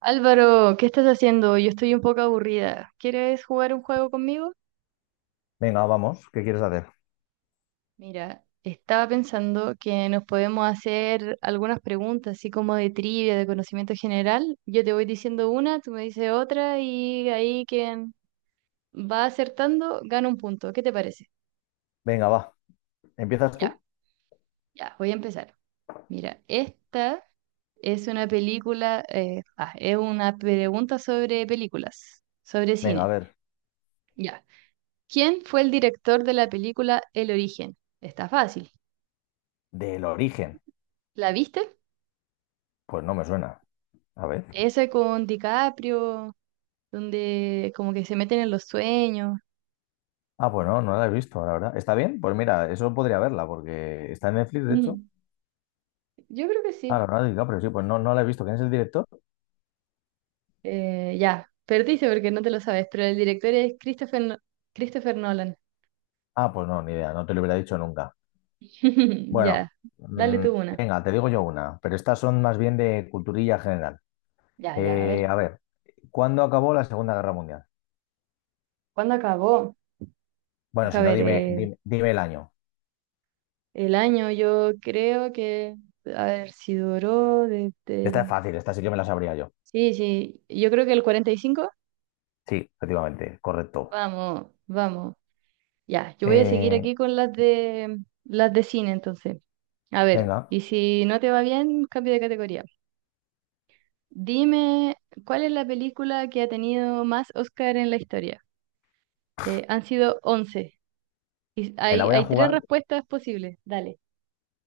Álvaro, ¿qué estás haciendo? Yo estoy un poco aburrida. ¿Quieres jugar un juego conmigo? Venga, vamos, ¿qué quieres hacer? Mira, estaba pensando que nos podemos hacer algunas preguntas, así como de trivia, de conocimiento general. Yo te voy diciendo una, tú me dices otra y ahí quien va acertando gana un punto. ¿Qué te parece? Venga, va. ¿Empiezas Ya, tú? ya, voy a empezar. Mira, esta es una película, es una pregunta sobre películas, sobre Venga, a cine. ver. Ya. ¿Quién fue el director de la película El Origen? Está fácil. Del origen. ¿La viste? Pues no me suena. A ver. Ese con DiCaprio, donde como que se meten en los sueños. Ah, pues no, no la he visto, la verdad. ¿Está bien? Pues mira, eso podría verla, porque está en Netflix, de hecho. Mm, yo creo que Ah, sí. Leonardo DiCaprio, sí, pues no, no la he visto. ¿Quién es el director? Ya, perdiste porque no te lo sabes, pero el director es Christopher, Christopher Nolan. Ah, pues no, ni idea, no te lo hubiera dicho nunca. Bueno, Ya, dale mm, tú una. venga, te digo yo una, pero estas son más bien de culturilla general. Ya, ya, a ver. A ver, ¿cuándo acabó la Segunda Guerra Mundial? ¿Cuándo acabó? Bueno, si Deja no, ver, dime el año. el año yo creo que, a ver, si duró desde Esta es el... fácil, esta sí que me la sabría yo. Sí, sí, yo creo que el 45. Sí, efectivamente, correcto. Vamos, vamos. Ya, yo voy a seguir Eh, aquí con las de cine entonces. A ver, Venga, y si no te va bien, cambio de categoría. Dime, ¿cuál es la película que ha tenido más Oscar en la historia? Han sido once. Y me la hay, voy a hay jugar. tres respuestas posibles. Dale.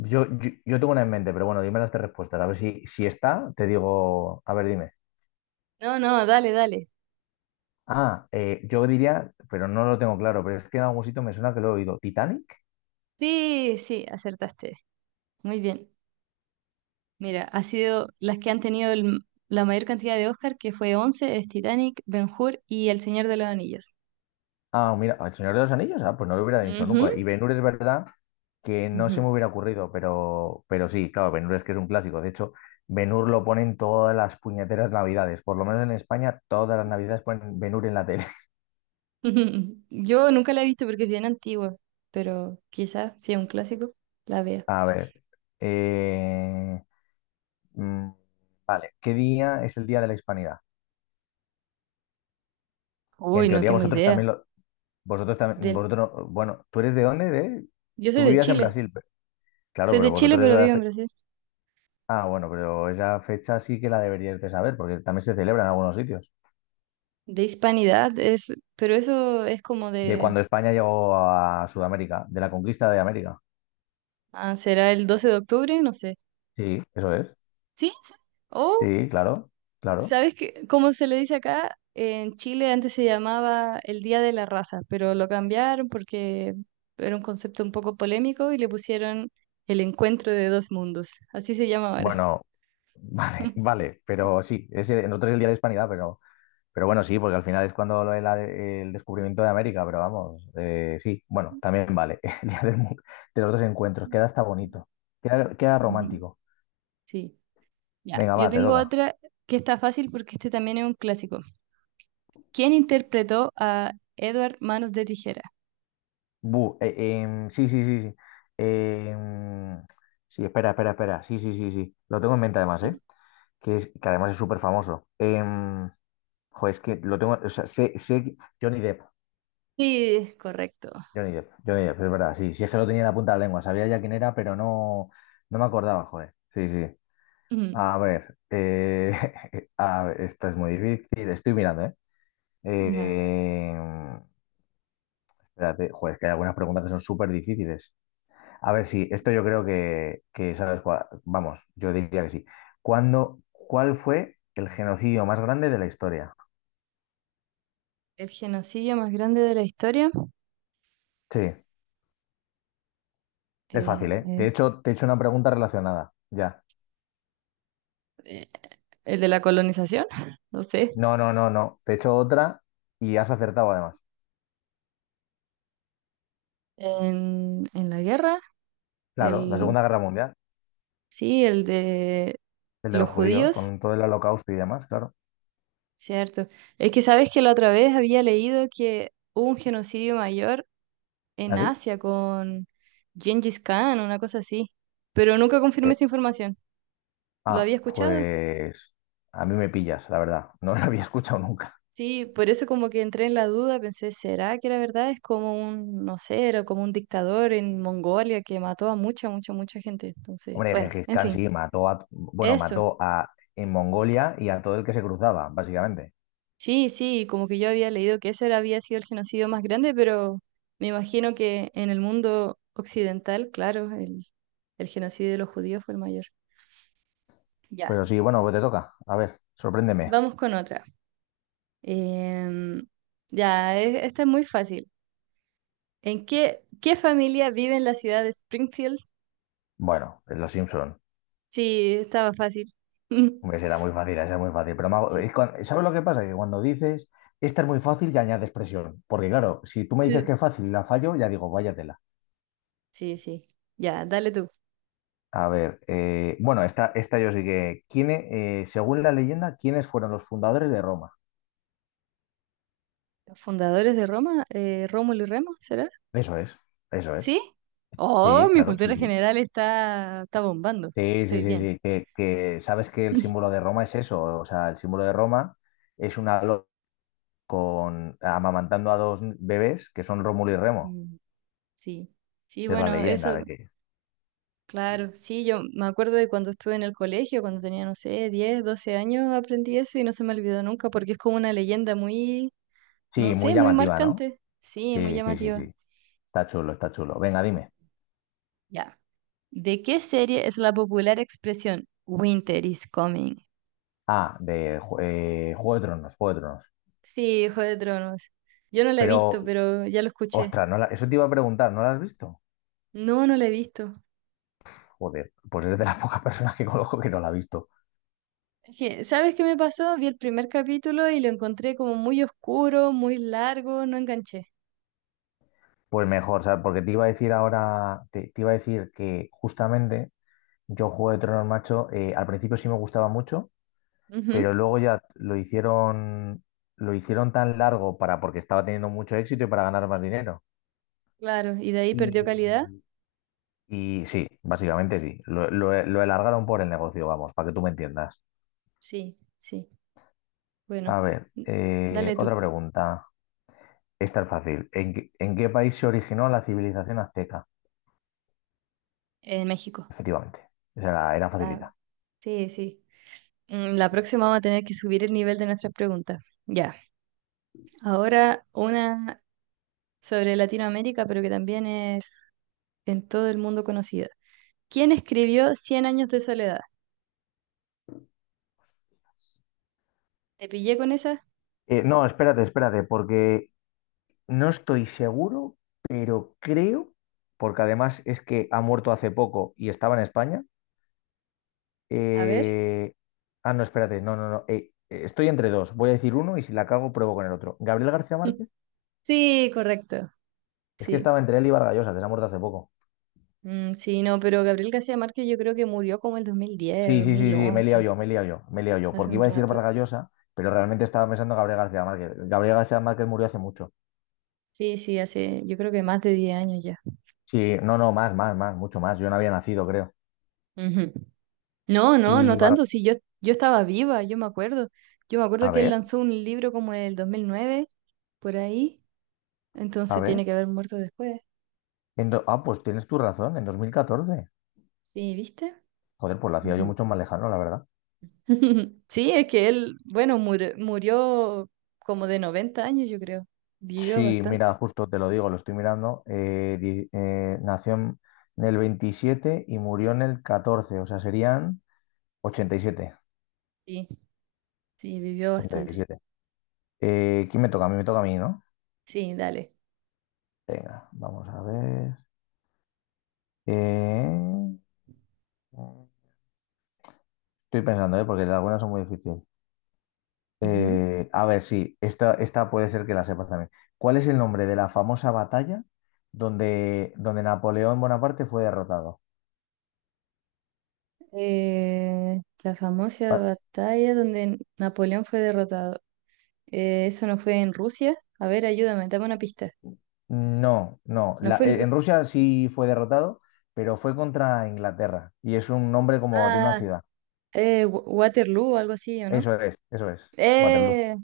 Yo tengo una en mente, pero bueno, dime las tres respuestas. A ver si, si está, te digo. A ver, dime. No, no, dale, dale. Yo diría, pero no lo tengo claro, pero es que en algún sitio me suena que lo he oído. ¿Titanic? Sí, sí, acertaste. Muy bien. Mira, ha sido las que han tenido la mayor cantidad de Oscar, que fue once, es Titanic, Ben-Hur y El Señor de los Anillos. Ah, mira, El Señor de los Anillos, pues no lo hubiera dicho Ujú, nunca. Y Ben es verdad que no se me ujú. hubiera ocurrido, pero sí, claro, Ben es que es un clásico. De hecho, Ben lo ponen todas las puñeteras navidades. Por lo menos en España, todas las navidades ponen Ben en la tele. Yo nunca la he visto porque es bien antigua, pero quizás si es un clásico, la vea. A ver. eh, Mm, vale, ¿qué día es el Día de la Hispanidad? Que en Uy, no teoría tengo vosotros idea. también lo... Vosotros también... Del... Vosotros... no- Bueno, ¿tú eres de dónde? De... Yo soy Tú de vivías en Chile. Brasil. Claro, Soy pero de Chile, vosotros pero vivo en Brasil. Ah, bueno, pero esa fecha sí que la deberíais de saber, porque también se celebra en algunos sitios. De hispanidad es, pero eso es como De de, cuando España llegó a Sudamérica, de la conquista de América. ah, ¿será el 12 de octubre? No sé. Sí, eso es. Sí, sí. O, Sí, claro, claro. ¿sabes qué? Como se le dice acá, en Chile antes se llamaba el Día de la Raza, pero lo cambiaron porque era un concepto un poco polémico y le pusieron el encuentro de dos mundos. Así se llama ahora. Bueno, vale, vale, pero sí, nosotros es el Día de la Hispanidad, pero... Pero bueno, sí, porque al final es cuando lo el descubrimiento de América, pero vamos, sí, bueno, también vale. El día del mu- De los dos encuentros, Ujú, queda hasta bonito, queda romántico. sí, ya. Venga, Yo va, te tengo toca. otra que está fácil porque este también es un clásico. ¿Quién interpretó a Edward Manos de Tijera? Bu, eh, sí, Em, sí, espera. Sí. Lo tengo en mente además, ¿eh? Que además es súper famoso. Jo, es que lo tengo, o sea, sé Johnny Depp, Sí, correcto. Johnny Depp, es verdad, sí, sí es que lo tenía en la punta de la lengua, sabía ya quién era, pero no, no me acordaba, joder. Sí, sí. Ujú. A ver, a ver, esta es muy difícil. Estoy mirando, ¿eh? Nada, Eh, Espérate, joder, es que hay algunas preguntas que son súper difíciles. A ver, sí, esto yo creo que, vamos, yo diría que sí. ¿ cuál fue el genocidio más grande de la historia? el genocidio más grande de la historia. Sí, es fácil, ¿eh? De Eh, hecho, te he hecho una pregunta relacionada. Ya. eh, el de la colonización, no sé. No. Te he hecho otra y has acertado además. En la guerra. Claro, la El, Segunda Guerra Mundial, sí, el de el de los los judíos, judíos, con todo el holocausto y demás, claro. cierto. Es que sabes que la otra vez había leído que hubo un genocidio mayor en ¿Así? Asia con Gengis Khan, una cosa así. Pero nunca confirmé esa información. ¿Lo Ah, había escuchado? pues a mí me pillas, la verdad. No lo había escuchado nunca. Sí, por eso como que entré en la duda, pensé, ¿será que la verdad es como un, no sé, era como un dictador en Mongolia que mató a mucha, mucha, mucha gente? Entonces, Hombre, bueno, Gengis en Khan fin, sí mató a, bueno, eso. mató a en Mongolia y a todo el que se cruzaba, básicamente. Sí, sí, como que yo había leído que ese había sido el genocidio más grande, pero me imagino que en el mundo occidental, claro, el genocidio de los judíos fue el mayor. Ya, Pero sí, bueno, pues te toca. A ver, sorpréndeme. vamos con otra. Em, ya, esta es muy fácil. ¿Qué familia vive en la ciudad de Springfield? Bueno, es Los Simpson. Sí, estaba fácil. Hombre, será muy fácil, esa es muy fácil. Pero me hago- Sí, es cuan- ¿sabes lo que pasa? Que cuando dices, esta es muy fácil, ya añades presión. Porque claro, si tú me dices que eh, es fácil y la fallo, ya digo, váyatela. sí, sí. Ya, dale tú. A ver, bueno, esta yo sí que. Según la leyenda, ¿quiénes fueron los fundadores de Roma? ¿Los fundadores de Roma? ¿Rómulo y Remo, será? Eso es, eso es. ¿Sí? Oh, Sí, mi claro, sí, cultura sí. general está, está bombando. Sí, sí, Estoy sí, bien. sí. Que sabes que el símbolo de Roma es eso. O sea, el símbolo de Roma es una loca con amamantando a dos bebés que son Rómulo y Remo. Mm, sí, sí, Esa es la bueno, leyenda de eso. que. Claro, sí, yo me acuerdo de cuando estuve en el colegio, cuando tenía, no sé, 10, 12 años, aprendí eso y no se me olvidó nunca porque es como una leyenda muy, no Sí, muy sé, muy llamativa, ¿no? marcante. Sí, muy Sí, sí, sí, llamativa. sí. Está chulo, está chulo. Venga, dime. Ya. ¿De qué serie es la popular expresión Winter is coming? Ah, Juego de Tronos, Juego de Tronos. Sí, Juego de Tronos. Yo no la he visto, Pero, pero ya lo escuché. ostras, no la- eso te iba a preguntar, ¿no la has visto? No, no la he visto. Joder, pues eres de las pocas personas que conozco que no la ha visto. Es que, ¿sabes qué me pasó? Vi el primer capítulo y lo encontré como muy oscuro, muy largo, no enganché. Pues mejor, ¿sabes? Porque te iba a decir ahora, te iba a decir que justamente yo Juego de Tronos, macho, al principio sí me gustaba mucho, Ujú, pero luego ya lo hicieron tan largo para, porque estaba teniendo mucho éxito y para ganar más dinero. claro, y de ahí perdió calidad. Y Y sí, básicamente sí, lo alargaron por el negocio, vamos, para que tú me entiendas. Sí, sí. Bueno, A ver, mm, dale otra tú, pregunta, esta es fácil. ¿En qué país se originó la civilización azteca? en México. Efectivamente, era Ah, facilita. sí, sí. Mm, la próxima vamos a tener que subir el nivel de nuestras preguntas. Ya. Ahora una sobre Latinoamérica, pero que también es en todo el mundo conocida. ¿Quién escribió Cien años de soledad? ¿Te pillé con esa? No, espérate, porque no estoy seguro, pero creo, porque además es que ha muerto hace poco y estaba en España. A ver. eh, Ah, no, espérate, no. Estoy entre dos. Voy a decir uno y si la cago, pruebo con el otro. Gabriel García Márquez, Sí, correcto. es que Sí. estaba entre él y Vargas Llosa, que se ha muerto hace poco. Mm, sí, no, pero Gabriel García Márquez yo creo que murió como el 2010, dos mil Sí, once. Me he liado yo, Hace porque un iba a decir rato. Vargallosa, pero realmente estaba pensando en Gabriel García Márquez. Gabriel García Márquez murió hace mucho. Sí, sí, hace, yo creo que más de 10 años ya. Sí, no, más, mucho más. Yo no había nacido, creo. Ujú. No, no, Y no Bar- tanto. Sí, yo estaba viva, yo me acuerdo. Yo me a acuerdo que él ver, lanzó un libro como en el 2009, por ahí. a Entonces ver. tiene que haber muerto después. En do- Ah, pues tienes tu razón, en 2014. Sí, ¿viste? Joder, pues lo hacía yo Ujú. mucho más lejano, la verdad. Sí, es que él, bueno, murió como de 90 años, yo creo. Vivió Sí, mira, bastante. justo te lo digo, lo estoy mirando. Nació en el 27 y murió en el 14, o sea, serían 87. Sí, sí, vivió bastante. 87. ¿Quién me toca? A mí me toca a mí, ¿no? Sí, dale. Venga, vamos a ver. Eh, Estoy pensando, ¿eh? Porque algunas son muy difíciles. Ujú. A ver, sí, esta puede ser que la sepas también. ¿Cuál es el nombre de la famosa batalla donde Napoleón Bonaparte fue derrotado? La famosa Pa- batalla donde Napoleón fue derrotado. Eso no fue en Rusia. A ver, ayúdame, dame una pista. No, no. No fue en En Rusia. Rusia sí fue derrotado, pero fue contra Inglaterra y es un nombre como de una Ah, ciudad. Waterloo algo así, ¿o no? Eso es, eso es. Waterloo. Eh,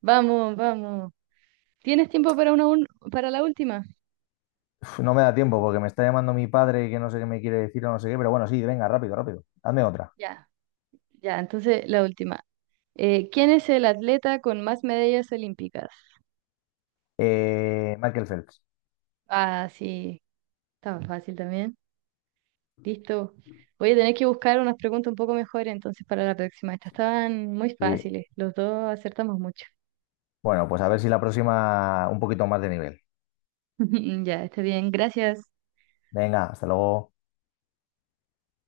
vamos, vamos. ¿Tienes tiempo para una para la última? Uf, no me da tiempo porque me está llamando mi padre que no sé qué me quiere decir o no sé qué, pero bueno, sí, venga, rápido. Hazme otra. Ya, ya, entonces la última. ¿Quién es el atleta con más medallas olímpicas? Michael Phelps. Ah, sí, está fácil también. Listo. Voy a tener que buscar unas preguntas un poco mejores entonces para la próxima. Estas estaban muy Sí. fáciles. Los dos acertamos mucho. Bueno, pues a ver si la próxima un poquito más de nivel. Ya, está bien. Gracias. Venga, hasta luego.